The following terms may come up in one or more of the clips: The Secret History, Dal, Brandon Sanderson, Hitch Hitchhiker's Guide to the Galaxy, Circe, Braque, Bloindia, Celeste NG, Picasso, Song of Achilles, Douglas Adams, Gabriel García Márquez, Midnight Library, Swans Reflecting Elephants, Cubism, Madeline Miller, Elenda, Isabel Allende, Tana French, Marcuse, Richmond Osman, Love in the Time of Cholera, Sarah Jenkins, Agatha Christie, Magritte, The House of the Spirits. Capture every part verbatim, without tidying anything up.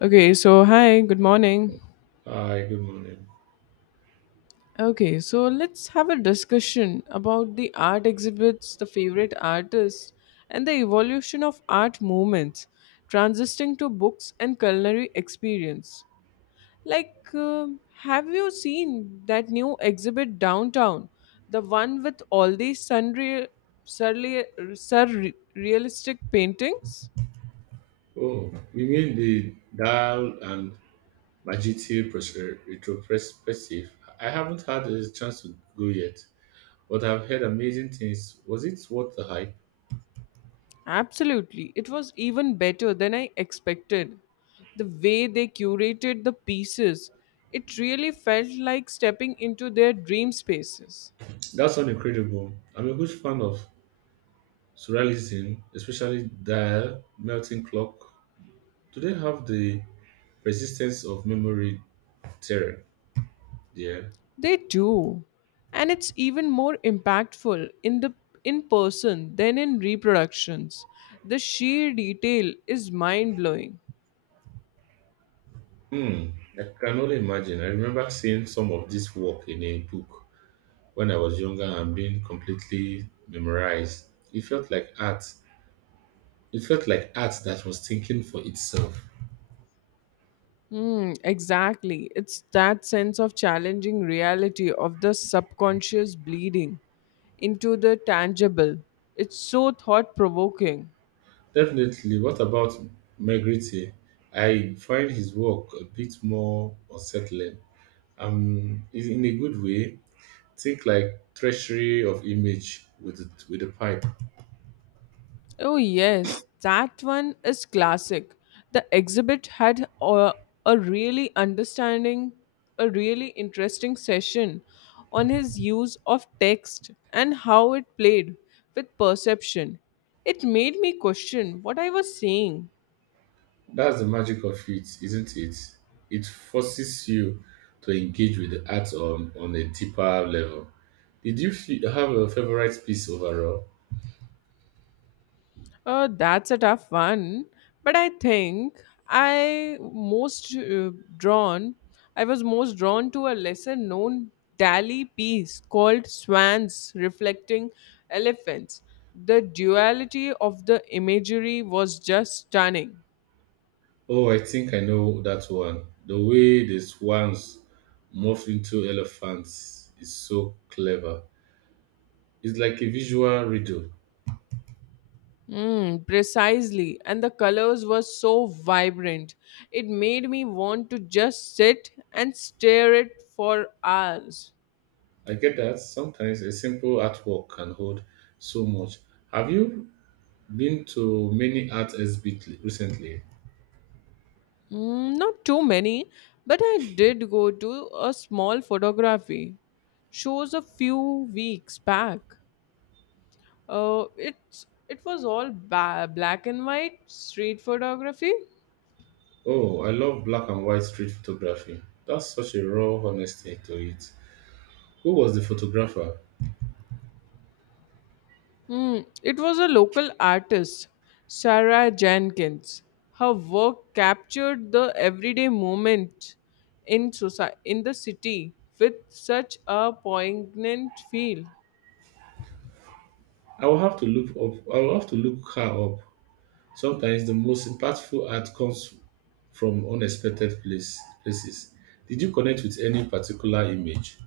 Okay, so hi, good morning. Hi, good morning. Okay, so let's have a discussion about the art exhibits, the favorite artists, and the evolution of art movements, transitioning to books and culinary experience. Like, um have you seen that new exhibit downtown? The one with all these surreal, surreal, surrealistic paintings? Oh, you mean the Dal and Majiti pros- retrospective? I haven't had a chance to go yet, but I've heard amazing things. Was it worth the hype? Absolutely. It was even better than I expected. The way they curated the pieces, it really felt like stepping into their dream spaces. That sounds incredible. I'm a huge fan of surrealism, especially Dal, Melting Clock. Do they have the persistence of memory terror? Yeah. They do. And it's even more impactful in the in person than in reproductions. The sheer detail is mind-blowing. Hmm, I can only imagine. I remember seeing some of this work in a book when I was younger and being completely memorized. It felt like art. It felt like art that was thinking for itself. Mm, exactly. It's that sense of challenging reality of the subconscious bleeding into the tangible. It's so thought provoking. Definitely. What about Magritte? I find his work a bit more unsettling. Um, is in a good way. Think like treasury of image with the, with a pipe. Oh, yes, that one is classic. The exhibit had a, a really understanding, a really interesting session on his use of text and how it played with perception. It made me question what I was saying. That's the magic of it, isn't it? It forces you to engage with the art on, on a deeper level. Did you fe- have a favorite piece overall? Uh, that's a tough one, but I think I most uh, drawn. I was most drawn to a lesser known Dali piece called Swans Reflecting Elephants. The duality of the imagery was just stunning. Oh, I think I know that one. The way the swans morph into elephants is so clever. It's like a visual riddle. Mm, precisely, and the colors were so vibrant. It made me want to just sit and stare it for hours. I get that sometimes a simple artwork can hold so much. Have you been to many art exhibits recently? Mm, not too many, but I did go to a small photography shows a few weeks back. Uh, it's it was all ba- black and white street photography. Oh, I love black and white street photography. That's such a raw honesty to it. Who was the photographer? Mm, it was a local artist, Sarah Jenkins. Her work captured the everyday moment in society in the city with such a poignant feel. I will have to look up. I will have to look her up. Sometimes the most impactful art comes from unexpected place, places. Did you connect with any particular image?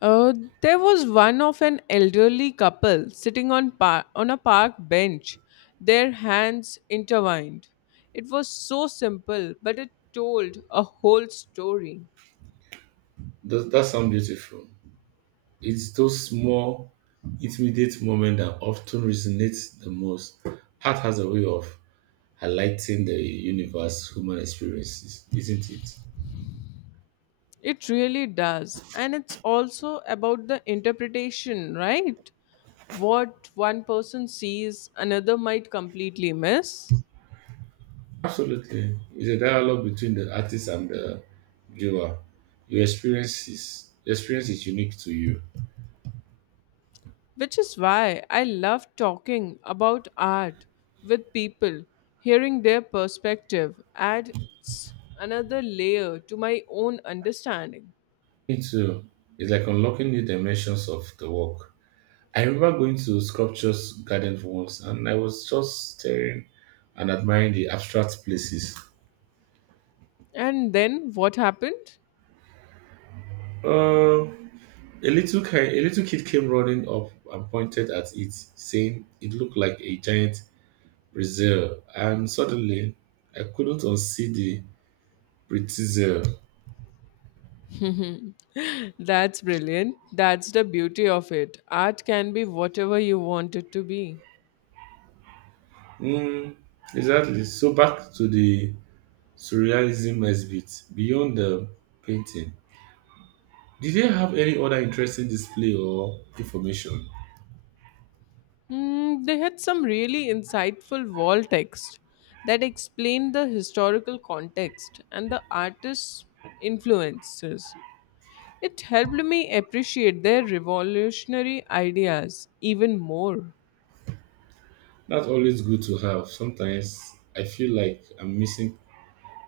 Uh, there was one of an elderly couple sitting on par- on a park bench, their hands intertwined. It was so simple, but it told a whole story. Does that sound beautiful? It's those small, intimate moments that often resonate the most. Art has a way of highlighting the universe, human experiences, isn't it? It really does, and it's also about the interpretation, right? What one person sees, another might completely miss. Absolutely. It's a dialogue between the artist and the viewer. Your experiences, your experience is unique to you. Which is why I love talking about art with people, hearing their perspective adds another layer to my own understanding. Me too. It's like unlocking new dimensions of the work. I remember going to sculptures garden once, and I was just staring and admiring the abstract places. And then what happened? Uh, a little ki- a little kid came running up and pointed at it, saying it looked like a giant brazil. And suddenly, I couldn't unsee the pretzel. Mhm. That's brilliant. That's the beauty of it. Art can be whatever you want it to be. Mm, exactly. So back to the surrealism exhibit beyond the painting. Did they have any other interesting display or information? Hmm, they had some really insightful wall text that explained the historical context and the artist's influences. It helped me appreciate their revolutionary ideas even more. That's always good to have. Sometimes I feel like I'm missing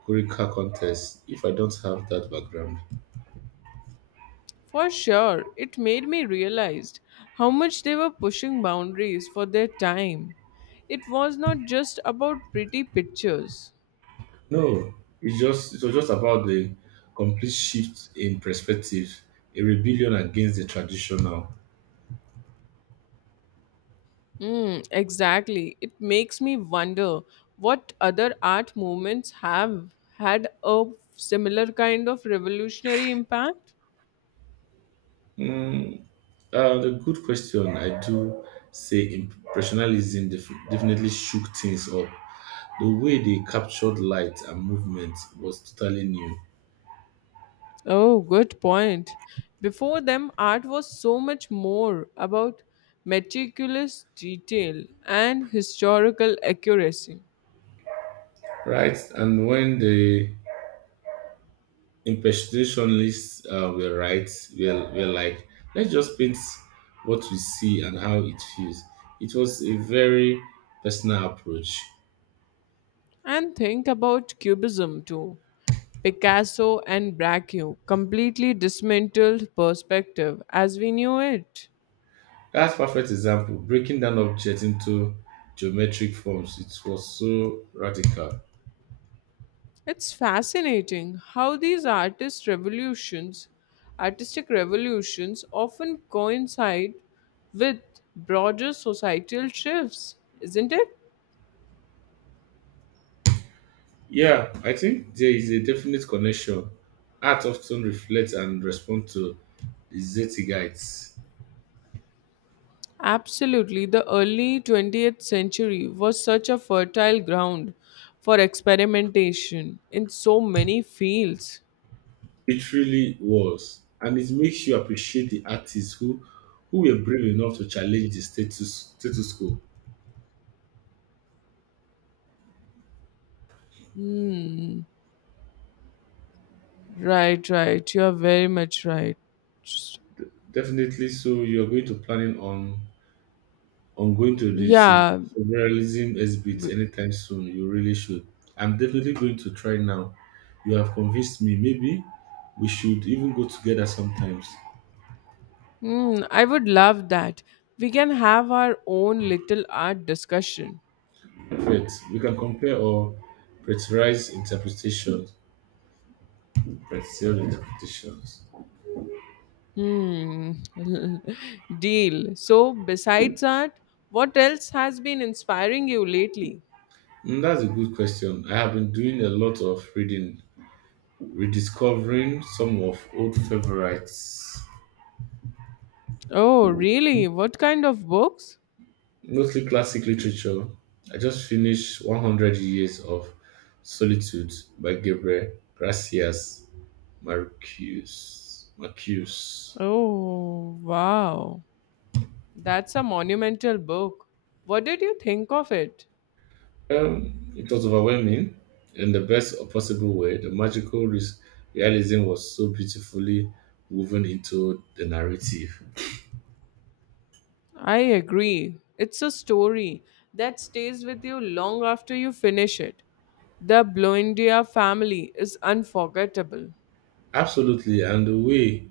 Kurika contest if I don't have that background. For sure, it made me realize how much they were pushing boundaries for their time. It was not just about pretty pictures. No, it's just it was just about the complete shift in perspective, a rebellion against the traditional. Mm, exactly. It makes me wonder what other art movements have had a similar kind of revolutionary impact. Mm, uh, the good question. I do say impressionism def- definitely shook things up. The way they captured light and movement was totally new. Oh, good point. Before them, art was so much more about meticulous detail and historical accuracy. Right, and when the impersonalists uh, were right, we're, we're like, let's just paint what we see and how it feels. It was a very personal approach. And think about Cubism too. Picasso and Braque completely dismantled perspective as we knew it. That's perfect example. Breaking down objects into geometric forms. It was so radical. It's fascinating how these artist revolutions, artistic revolutions often coincide with broader societal shifts, isn't it? Yeah, I think there is a definite connection. Art often reflects and responds to the Zeitgeist. Absolutely, the early twentieth century was such a fertile ground for experimentation in so many fields. It really was. And it makes you appreciate the artists who who were brave enough to challenge the status status quo. Hmm. Right, right. You are very much right. S- Definitely so you're going to planning on on going to the sov- Yeah. sovereignism exhibit b- anytime soon. You really should. I'm definitely going to try now. You have convinced me. Maybe we should even go together sometimes. Hmm. I would love that. We can have our own little art discussion. Perfect. We can compare or pressurize interpretations. Pressurize interpretations. Hmm. Deal. So, besides art, what else has been inspiring you lately? Mm, that's a good question. I have been doing a lot of reading, rediscovering some of old favorites, Oh, really? What kind of books? mostly classic literature. I just finished one hundred Years of Solitude by Gabriel Gracias Marcus. Marcus. Oh, wow. That's a monumental book. What did you think of it? Um, it was overwhelming in the best possible way. The magical res- realism was so beautifully woven into the narrative. I agree. It's a story that stays with you long after you finish it. The Bloindia family is unforgettable. Absolutely, and the way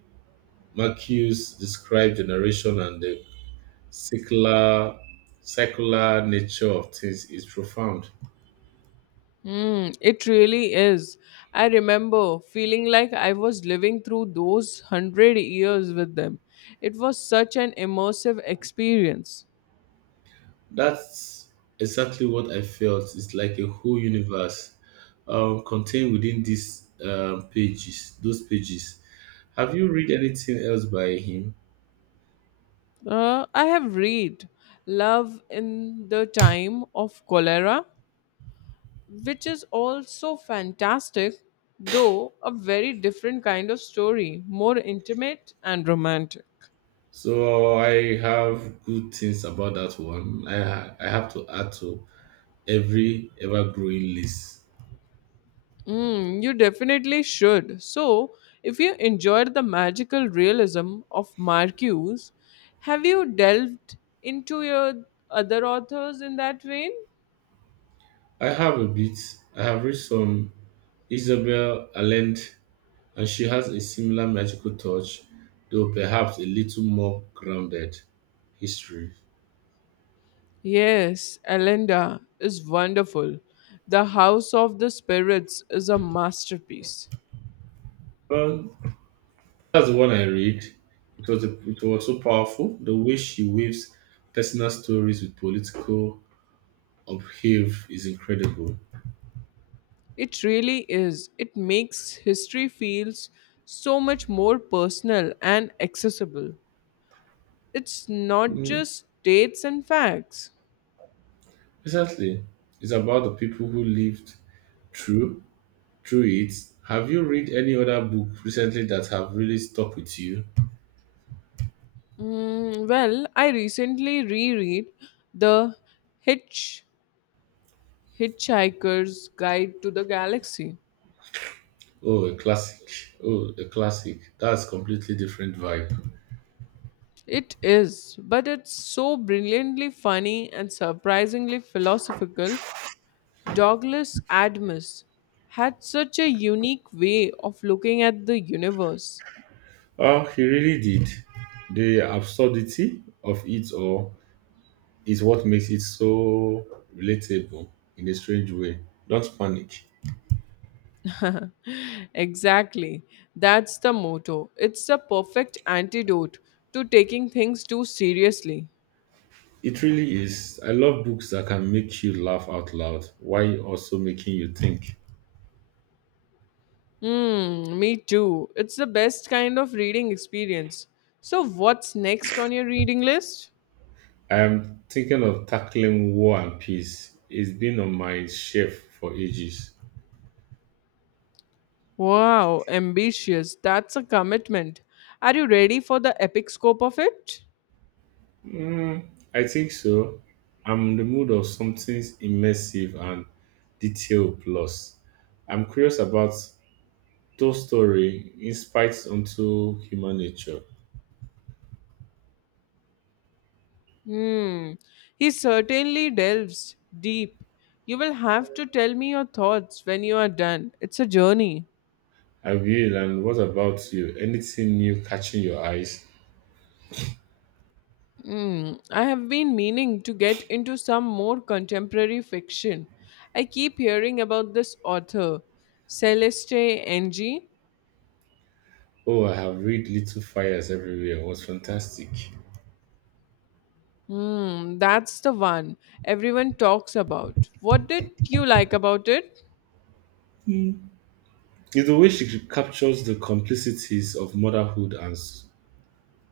Marcuse described generation and the secular secular nature of things is profound. Hmm, it really is. I remember feeling like I was living through those hundred years with them. It was such an immersive experience. That's exactly what I felt. It's like a whole universe um, contained within these um, pages. Those pages. Have you read anything else by him? Uh, I have read Love in the Time of Cholera, which is also fantastic, though a very different kind of story, more intimate and romantic. So I have good things about that one. I ha- I have to add to every ever growing list. Mm, you definitely should. So, if you enjoyed the magical realism of Marcuse, have you delved into your other authors in that vein? I have a bit. I have read some Isabel Allende, and she has a similar magical touch, though perhaps a little more grounded history. Yes, Elenda is wonderful. The House of the Spirits is a masterpiece. Well, that's the one I read. It was a, it was so powerful. The way she weaves personal stories with political upheave is incredible. It really is. It makes history feels so much more personal and accessible. It's not Mm, just dates and facts. exactly. It's about the people who lived through through it. Have you read any other book recently that have really stuck with you? Mm, well, I recently reread the Hitch Hitchhiker's Guide to the Galaxy. Oh, a classic. Oh, a classic. That's completely different vibe. It is, but it's so brilliantly funny and surprisingly philosophical. Douglas Adams had such a unique way of looking at the universe. Oh, he really did. The absurdity of it all is what makes it so relatable in a strange way. Don't panic. Exactly. That's the motto. It's the perfect antidote to taking things too seriously. It really is. I love books that can make you laugh out loud while also making you think. Hmm, me too. It's the best kind of reading experience. So, what's next on your reading list? I am thinking of tackling War and Peace. It's been on my shelf for ages. Wow, ambitious. That's a commitment. Are you ready for the epic scope of it? Mm, I think so. I'm in the mood of something immersive and detail plus. I'm curious about Toy Story insights onto human nature. Hmm. He certainly delves deep. You will have to tell me your thoughts when you are done. It's a journey. I will. And what about you? Anything new catching your eyes? Hmm. I have been meaning to get into some more contemporary fiction. I keep hearing about this author, Celeste N G. Oh, I have read Little Fires Everywhere. It was fantastic. Hmm, that's the one everyone talks about. What did you like about it? It's the way she captures the complexities of motherhood and s-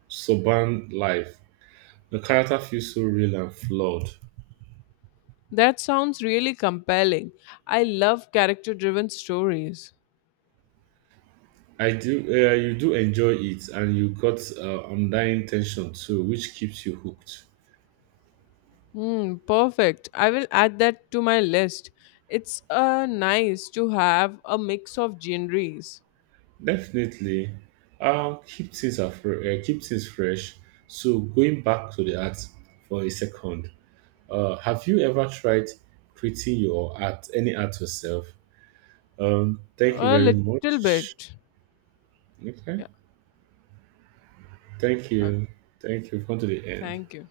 suburban life. The character feels so real and flawed. That sounds really compelling. I love character driven stories. I do. Uh, you do enjoy it, and you got uh, undying tension too, which keeps you hooked. Hmm, perfect. I will add that to my list. It's uh, nice to have a mix of genres. Definitely, uh, keep things afre- uh, keep things fresh. So going back to the art for a second, uh, have you ever tried creating your art, any art yourself? Um, thank you A very little much. bit. Okay, Yeah. thank Okay. you, thank you. We've come to the end. Thank you.